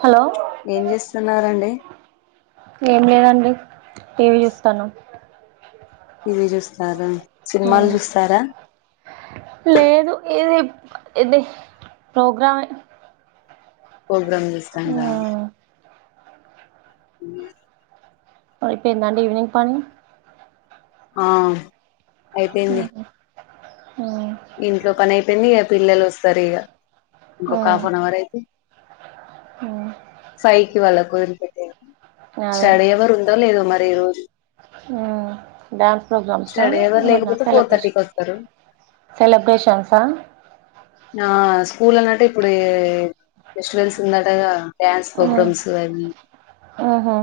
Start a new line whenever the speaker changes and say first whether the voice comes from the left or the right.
right: Hello
left: ఏం చేస్తున్నారండి
right: ఏం లేదండి టీవీ చూస్తన్నాం
left: టీవీ చూస్తారా సినిమాలు
right: హ్
left: చూస్తారా
right: లేదు ఇది ఇది ప్రోగ్రామే
left: ప్రోగ్రామ్ చూస్తాండ్ర
right: ఉమ్
left: అ
right: అయిపోయిందా అండి ఈవినింగ్ పని
left: ఆ అయిపోయింది
right: ఉమ్ ఉమ్
left: ఇంట్లో పని అయిపోయింది ఇగ పిల్లలు వస్తారు ఇక ఇంకొక
right: ఉమ్
left: హాఫ్ అన్ అవర్ అయితే
right: ఉమ్
left: ఫయికి వాళ్ళకు గోలిపెట్టేది
right: అదే
left: స్టడీ ఆవర్ ఉందో లేదో మరి దా ఈరోజు
right: ఉమ్ డ్యాన్స్ ప్రోగ్రామ్సా
left: స్టడీ అవర్
right: ఏమన్నా
left: లేకపోతే ఫోర్
right: సెలబ్రేషన్
left: థర్టీకి వస్తారు
right: సెలబ్రేషన్సా
left: ఆ స్కూల్ అన్నట్టు ఇప్పుడు ఫెస్టివెల్స్ ఉందటగా డ్యాన్స్ ప్
right: ఉమ్
left: ప్రోగ్రామ్స్ అవి
right: ఉహు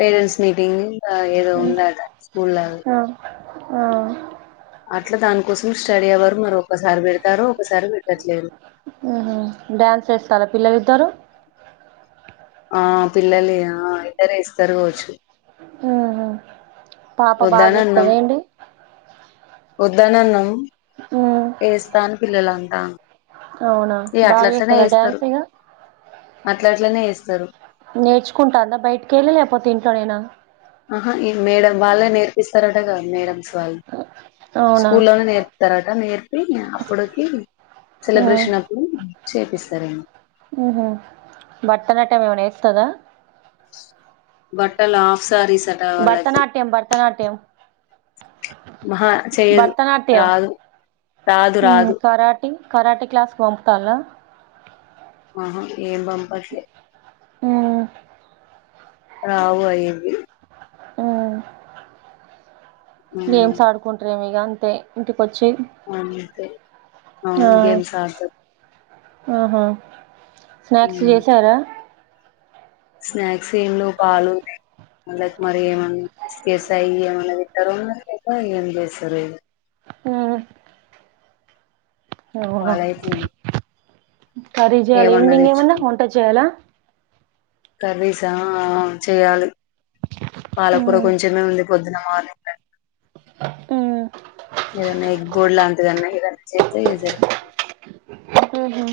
left: పేరెంట్స్ నీ ది ఆ ఏదో ఉందట స్కూలో
right: ఆ ఆ
left: అట్లా దానికోసం స్టడీ అవర్ మరి ఒక సారి పెడతారో ఒకసారి పెట్టట్లేదు
right: ఉహు డ్యాన్స్ వేస్తారా పిల్లలిద్దరు
left: ఆ పిల్లలిగ ఆ ఇద్దరు వేస్తారుకావచ్చు
right: ఉహు పాప బాగా వేస్తాదదా ఏంటి
left: వద్దని అనం
right: ఉమ్
left: ఎస్తాను పిల్లలంటా
right: అవునా బాగా వేస్త దా డ్యాన్స్ ఇగా
left: అట్లా అట్లనే వేస్తారు
right: నేర్చుకుంటుందా బయటికి వెళ్ళి లేకపోతే ఇంట్లోనైనా
left: ఆహా ఈ మేడం వాళ్ళే నేర్పిస్తారటగద మేడమ్స్ వాళ్ళు
right: అవునా
left: స్కూల్ లోనే నేర్పుతార్ నేర్పి అప్పుడుకి
right: ఉమ్
left: సెలబ్రేషన్ అప్ చేపిస్తార అండి
right: ఉహ్ హు భారత నాట్యం ఏమైనా వేస్తాదా
left: బట్టల ఆఫ్సారిస్
right: భరతనాట్యం భరతనాట్యం
left: అహా చేయదు
right: భరతనాట్యం
left: రాదు రాదు రాదు
right: కరాటే క్లాస్కి పంపుతాల్లా
left: అహా ఏం పంపట్లే
right: ఉమ్
left: రావు అయన్ని
right: ఉమ్
left: ఉమ్,
right: గేమ్స్ ఆడుకుంటనేమీ అంతే ఇంటికి
left: అంతే
right: ఆ
left: అవును గేమ్స్ ఆడతాది
right: ఆహా స్నాక్స్
left: ఉమ్.
right: చేసారా
left: స్నాక్స్ ఏంలేవు పాలు ఉన్నాయ్ మరి ఏమన్నా బిస్కెట్స్ అవి ఏమన్నా తింటారో ఉన్నా లేక ఏం చేస్తారో ఇగ
right: ఉమ్ అవునా
left: పాలైతే
right: కర్రి చేయ్యాల ఈవినింగ్ ఏమన్నా వంట చేయ్యాలా
left: కర్రీస్ ఆ ఆ చేయాలి పాలకూర
right: ఉమ్
left: కొంచమే ఉంది పొద్దున మార్నింగ్
right: ఉమ్
left: ఏదైనా ఎగ్బోర్డ్ లాంటిదన్నా ఏదన్నా చేస్తే సరిపోతది
right: ఉహు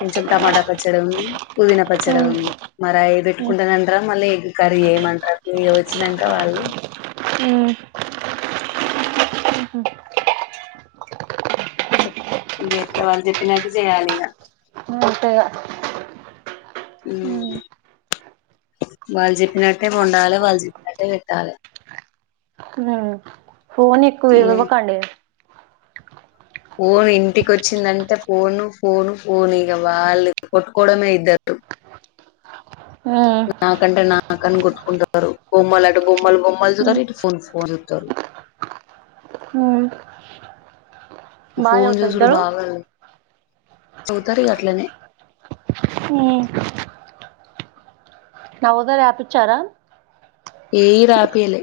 left: కొంచెం టమాటా పచ్చడి ఉంది పుదీనా పచ్చడి
right: ఉమ్
left: ఉంది మరాయి పెట్టుకుంటాందంటరా మళ్ళీ ఎగ్ కర్రీ ఏయమంటరా వచ్చినాక వాళ్ళు చెప్ వాళ్ళు చెప్పినట్టు చేయాలి ఇగా
right: అంతే ఇగ
left: ఉమ్ వాళ్ళు చెప్పినట్టే వండాలి వాళ్ళు చెప్పినట్టే పెట్టాలా
right: ఫోన్ ఎక్కువ
left: లే
right: ఇవ్వకండి
left: ఫోన్ ఇంటికొచ్చిందంటే ఫోను ఫోను ఫోను ఇక వాళ్ళ కొట్టుకోవడమే ఇద్దరు
right: ఆ
left: మాకని కొట్టుకుంటారు బొమ్మలు ఆట బొమ్మ వాళ్ళు బొమ్మలు చూస్తారు ఇటు ఫోన్ ఫోన్ చూత్తరు
right: బాగా
left: ఫోన్
right: చదువుతారు
left: చూసుడు
right: ఇద్దరు
left: బాగా చదువుతారు ఇగ అట్లనే
right: ఉమ్ నవోదయ రాపిచ్చారా
left: ఏయి రాపిలే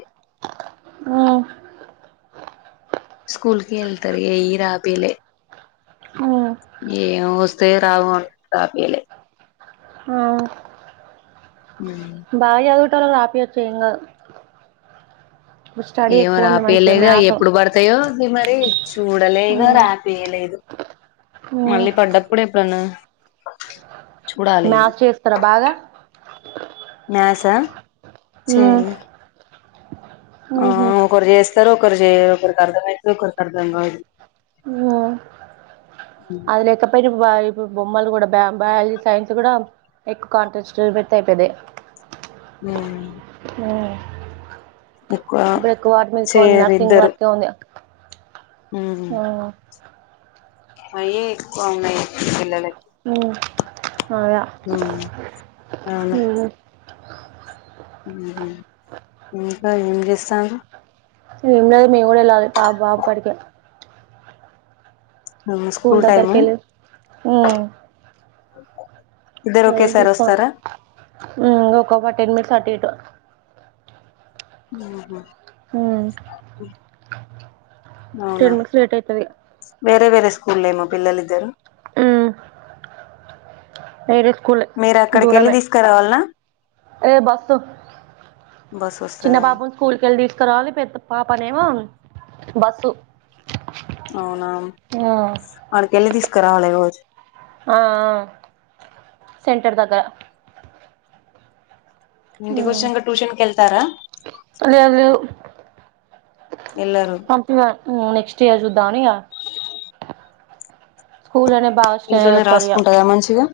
right: ఆ
left: స్కూల్ కి వెళ్తారు ఏయ్యి రాపిలే ఏ వస్తాయో రావో అని రాపియలే ఉమ్
right: బావి అదుగుట్టలో రాపియ్యాచు ఏం కాదు ఇప్పుడు స్టడీ
left: ఏమో
right: ఎక్కువ ఉంది మంచిగా
left: రాపియలేదు అవి
right: మ్యాథ్
left: ఎప్పుడు పడతాయో మరి చూడలేగా రాపియలేదు మళ్ళీ పడ్డప్పుడు ఎప్పుడన్నా చూడాలి ఇక
right: మ్యాథ్స్ చేస్తారా బాగా
left: మ్యాథ్స్ ఆ చేయలే ఆ
right: ఉహు
left: ఒకరు చేస్తరు ఒకరు చేయరు ఒకరికి అర్థమయితే ఒకరికి అర్థం కాదు.
right: అదిలేక పెరిపాయల్ బొమ్మలు కూడా బ బయాలజీ సైన్స్ కూడా ఎక్కువ కాంటెస్ట్ పెడితే అయిపోయిద్ది.
left: ఉమ్
right: ఆ
left: ఎక్కువ
right: బ్రేక్ వార్డు మీకుంది
left: చేయరు
right: నర్సింగ్
left: ఇద్దరు
right: వార్డ్ ఉంది. ఆ అ
left: అయే ఎక్కువున్నయ్ పిల్లలకి
right: అగా
left: ఉమ్.
right: ఉ
left: ఉహు ఇంకా ఏం చేస్తాన్రు
right: ఏంలేదు మీ వోడు ఇలాది పాప బాబు కాడికే
left: ఉమ్,
right: స్కూల్
left: టైము
right: దగ్గరకేలే ఉ
left: ఇద్దరు
right: వేరే
left: ఒకేసారి
right: తీసుకొని
left: వస్తారా
right: వస్తా ఒక టెన్ మినిట్స్ అటు ఇటు
left: ఉహు
right: హు
left: అవునా
right: లేట్ అయితది
left: వేరే వేరస్ స్కూల్ ఏమో పిల్లలు ఇద్దరు
right: మీరు కులే
left: మీరు అక్కడికి వెళ్ళి
right: దూరమే
left: తీసుకురావాలనా
right: ఏ బస్
left: బస్సు
right: చిన్న
left: వస్తదా
right: బాబు స్కూల్ కెళ్ళి తీస్ ఇక్క రాలి పెద్ద పాపనేేమో బస్సు
left: అవునా
right: ఆ
left: వాళ్ళకి వెళ్ళి తీసుకు క్కరాలే రోజ్
right: ఆ అ సెంటర్ దగ్గర
left: ఇంటికి వచ్చినంక ట్యూషన్ కి వెళ్తారా వెళ్ళరు
right: పంపిమ నెక్స్ట్ ఇయర్ జుద్దమనియగ స్కూల్ అనే
left: ఇంట్లోనే రాసుకుంటాయా మంచిగా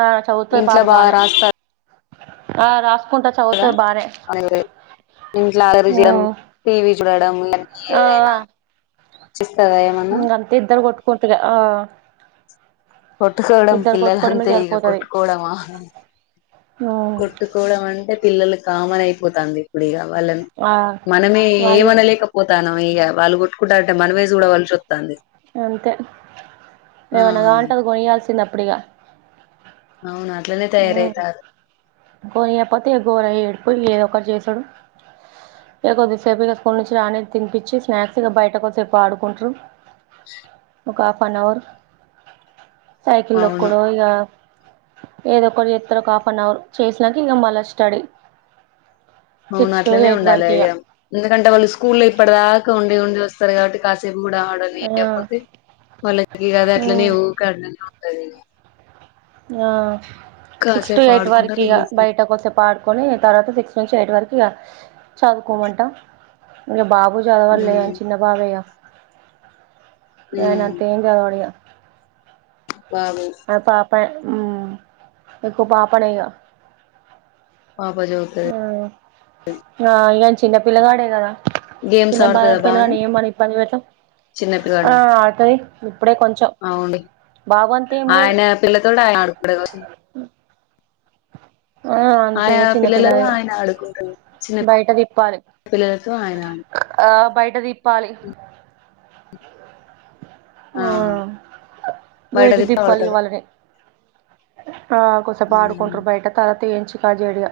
right: ఆ చదువుతాది
left: ఇంట్లో
right: పాప
left: బాగా
right: బానే
left: రాస్తారు
right: ఆ రాస్ పుంత చౌ
left: అ ఇంట్లో అల్లరిచేయడం
right: మ్మ్
left: టీవీ చూడడం ఇ
right: ఆ
left: ఏదైనా చ్చిత్తదా ఏమన్నా
right: కుట్టుద ఆ
left: కొట్టుకోవడం
right: ఇద్దరు కొట్టుకోవడమే
left: పిల్లలంతే ఇక
right: సరిపోతది
left: కొట్టుకోవడం ఆ
right: మ్మ్
left: కొట్టుకోవడం అంటే పిల్లలక్ కామన్ అయిపోతంది ఇప్పుడు ఇగ వాళ్ళని
right: ఆ
left: మనమే
right: వాళ్ళే
left: ఏమనలేకపోతానం ఇగ వాళ్ళు కొట్టుకుంటంటే మనమేజుడవల్సివస్తుం
right: అంతే
left: ఆ
right: ఎవనగావలి అంటే అది కొనిల్స చిన్న అప్పుడిగా
left: అవు అట్లనే తయారవుతాళ్ళు
right: కొనీయకపోతేక ఇగ గోర ఏడిపోయి ఏదో ఒకటి చేసాడు ఇక కొద్దిసేపు ఇక స్కూల్ నుంచి రానిది తినిపించి స్నాక్స్ ఇక బయట కొద్దిసేపు ఆడుకుంటారు ఒక హాఫ్ అన్ అవర్ సైకిల్
left: అవును
right: దొక్కుడో ఇక ఏదో ఒకటి ఎస్తారు ఒక హాఫ్న్ అవర్ చేసినాక ఇగ మళ్ళా స్టడీ
left: అవును
right: సిక్స్ టు
left: అట్లనే
right: ఎయిట్
left: ఉండాలె
right: వరకు ఇగ
left: అ ఎందుకంటే వాళ్ళు స్కూల్ల్లో ఇప్పుడదాక ఉండి ఉండి వస్తారు కాబట్టి కాసేపు కూడా ఆవడని లేకపోతే వాళ్ళకి కాద అట్లనే కాడనే సరే
right: ఆ సిక్స్ టు ఎయిట్
left: ఆడుకుంటా
right: వరకు ఇగ
left: రిలీఫ్ ఉమ్
right: బయటకు వస్తే పాడుకొని తర్వాత సిక్స్ నుంచి ఎయిట్ వరకు ఇక చదువుకోమంటా ఇగ బాబు చదువు వాళ్ళలే చిన్న బాబెగా ఐయన
left: ఉమ్
right: అంత ఎం చదవాడు ఇగ
left: బాబు
right: ఆ పాప ఉ ఎక్కువ పాపనే ఇగ
left: పాప చదువుతది
right: ఆ ఇగ చిన్నపిల్లగాడే కదా
left: గేమ్స్
right: చిన్న
left: ఆడుతదా
right: బాలతల్
left: బానే
right: పని మని ఇ ప అదివటం
left: చిన్న
right: ఆ
left: పిల్లాడా
right: ఆది అప్పుడే కొంచెం
left: అవును
right: బాబు ఏం లేదు
left: ఆయన పిల్తోడు ఆయ అడుడ
right: ఆ
left: ఆయన
right: అంతేగా
left: పిల్లలతో
right: చిన్నపిల్లలుగా
left: ఆయన ఆడుకుంటడు చిన్న
right: బయట తిప్పాలి
left: పిల్లలతో ఆయన
right: ఆ బయట బయట తిప్పాలి ఆ బయట
left: తిప్పి
right: తిప్పాలి
left: ఆడతడు
right: వాళ్లని ఆ కొసేపు
left: ఉమ్
right: ఆడుకుంటారు బయట తలత యించికజడిగా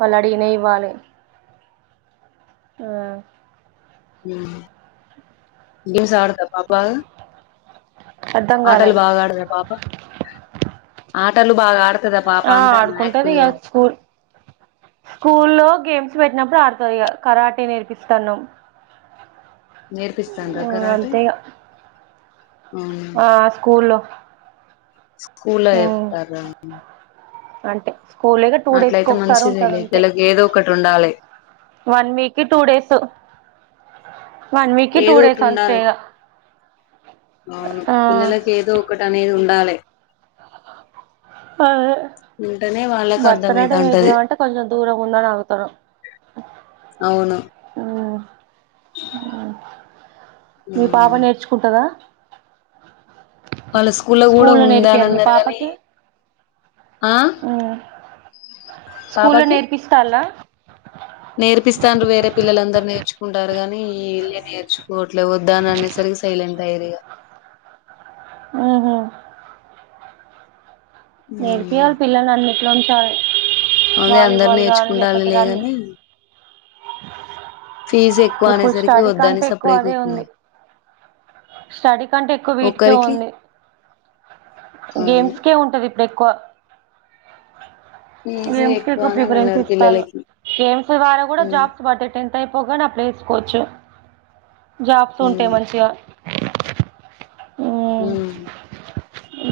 right: వాళ్ళు అడిగిన ఇవ్వాలి
left: గేమ్స్ ఆడుతాద పాపా
right: అర్థం కాలే
left: ఆటలు బాగా ఆడద పాప ఆటలు బాగా ఆడతదా పాప
right: ఆ
left: అంటాన్న
right: ఆడుకుంటది
left: యాక్టివ్గా
right: కద స్కూల్ స్కూ లో గేమ్స్ పెట్టినప్పుడు ఆడుతుంది కరాటి నేర్పిస్తానుమ్
left: నేర్పిస్తాండ్రా
right: అ
left: కరాటే
right: అంతేగా
left: అవునా
right: ఆ స్కూల్ లో
left: స్కూల్ ఏప్తర్
right: అంటే స్కూల్గా టూ డేస్ ఒకసారి ఉంటంది
left: మంచిదేలే
right: అంతే
left: పిల్లకి ఏదో ఒకటి ఉండాలే
right: వన్ వీక్ కి two days one week two
left: ఏదో
right: డేస్
left: ఒకటి
right: అంతే
left: ఉండాలే అవును
right: ఆ
left: పిల్లలకి ఏద ఒకట్ అనేది ఉండాలి
right: హ
left: ఉంటేనే వాళ్ళకు
right: భర్త
left: అర్థమైతా ఉంటది
right: నాట్యంనేర్పుదామంటే కొంచెం దూరం ఉందనే ఆగుతుర
left: అవును
right: హ్మ్ మీ పాప
left: ఉమ్.
right: నేర్చుకుంటదా
left: వాళ్ళ స్కూల్లో కూడా ఉందా అని అన్నారు కానీ
right: స్కూల్ నేర్పిస్తలా
left: నేర్పిస్తాను వేరే పిల్లందరు న నేర్చుకుంటారు కాని ఈలే నేర్చుకో ఇట్ వద్దా అనే సరికి సైలెంట్ ధైర్య
right: హ్మ్ హమ్
left: ఉమ్.
right: నేర్పిళ పిల్ని అనిట లోంచాల్
left: అదే అందరు నేర్చుకుంటాలి లేగాని
right: రన్నింగ్ ఇప్పుడు
left: అనేసరికి
right: స్టడీ
left: వద్దని
right: కంటే ఎక్కువ
left: సప్పుడేక
right: అదే
left: ఊకున్నా
right: ఉంది స్టడీ కంటే ఎక్కువ వీటికే
left: ఒక్కరికి
right: ఉంది
left: అవును
right: గేమ్స్ కే ఉంటుంది ఎక్కువ
left: ఫీజు
right: గేమ్స్ కి ఎక్కువ
left: అని
right: ప్రిఫరెన్స్
left: అన్నారు
right: ఇస్తారు
left: పిల్లలకి
right: గేమ్స్ ద్వారా కూడా
left: ఉమ్
right: జాబ్స్ పడ టెన్ అంతా అయిపోగానే అప్లై వేసుకోవచ్చు జాబ్స్ ఉంటాయి
left: ఉమ్
right: మంచిగా అ
left: హ్మ్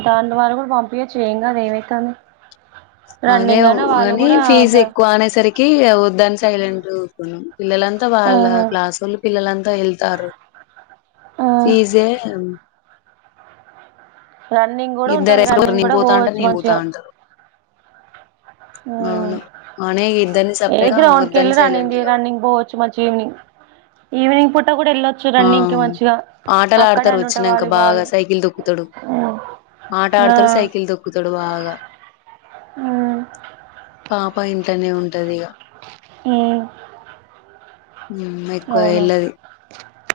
right: దాని వారు కూడా పంపియచ్చు. ఏం గాదు ఏమైతంది
left: అదే కానీ ఫీజ్
right: గ
left: ఎక్కువ అనేసరికి వద్దని సైలెంటుకున్నాం. పిల్లంతా వాళ్ళ
right: ఆహా
left: క్లాసోళ్ళు పిల్లలంతా త ఏళ్తారు.
right: ఆ
left: ఫీజే
right: రన్నింగ్ కూడా
left: ఇద్దరు
right: ఉంటది. రన్నింగ్
left: నేను
right: కూడా
left: పోతా అంటే
right: పోవచ్చు.
left: నేను పోతా
right: మంచిగా
left: అంటారు
right: ఆ
left: అవును అనే ఇద్దరిని
right: ఏ
left: సపరేట్ గా
right: గ్రౌండ్కి
left: వద్దని
right: వెళ్ళినా రన్నిం
left: సైలెంట్ గా
right: రన్నింగ్ పోవచ్చు మంచిగ్ ఈవినింగ్. ఈవినింగ్ పూట కూడా వెళ్ళొచ్చు
left: ఆ
right: రన్నింగ్ కి మంచిగా
left: ఆటలు
right: అక్కడ
left: ఆడతారు
right: అని ఉంటా
left: వచ్చినంక
right: వాలీబాల్
left: బాగా సైకిల్ దొక్కుతాడు.
right: ఆ
left: ఆట ఆడతాడు సైకిల్ దొక్కుతాడు బాగా.
right: ఆహ్
left: పాప ఇంట్లనే ఉం
right: ఉహ్మ్
left: హ్మ్ ఎక్కువ ఎలాదు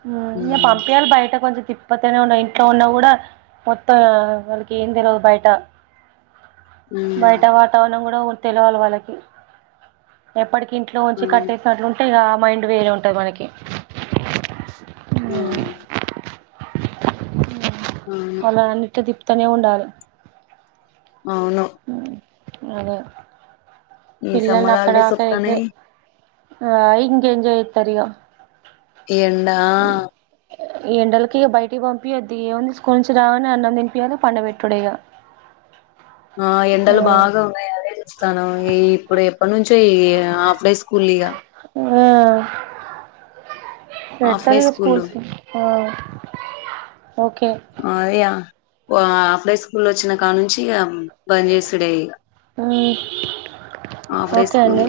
right: హ్మ్ ఇంగ్ పంపియాలి బయట కొంచెం తిప్ కపోతేనే ఉన్నా ఇంట్లో ఉన్నా కూడా మొత్తం. వాళ్ళకి ఏం తెలవదు బయట.
left: మ్మ్
right: బయట వాతావరణం కూడా ఉ తెలవాల వాళ్ళకి ఎప్పుటిక్ కి ఇంట్లో ఉంచి
left: అవును
right: కట్టేసినట్లూ తే ఇగా ఆ మైండ్ వేరే ఉంటది. మనకి
left: ఆహ్
right: వాళ్ళన్ అని తిప్ తనే ఉండాలే
left: అవును
right: అదే
left: ఈ
right: పిల్లలు
left: సమ్మర్
right: అక్కడ
left: హాలిడేస్
right: దాకా ఏగ్రే
left: వత్తన్నాయి
right: ఆ ఇంగ్ ఎంజాయతరిగా
left: ఏండా
right: ఈ ఎండలకి ఇక బయటికి పంపియ్ద్ది ఏముంది. స్కూల్ నుంచి రంగానే అన్నం తినిపోయాల పండబేట్టుడే ఇగా
left: ఆ ఎండలు బాగా ఉన్నాయి. అదే చూస్తానం ఈ ఇప్పుడు ఎప్పటి నుంచో ఈ హాఫ్ డేస్ స్కులిగా
right: ఆ
left: ఆఫ్డే
right: పెడతారు ఇక
left: స్కూలు
right: స్కూల్స్ ఓకే
left: ఆ యా ఓ ఆఫ్లై స్కూలొచ్చిన కానుంచిగ
right: ఆ
left: హాఫ్ డే
right: ఓకే
left: స్కూల్
right: అండి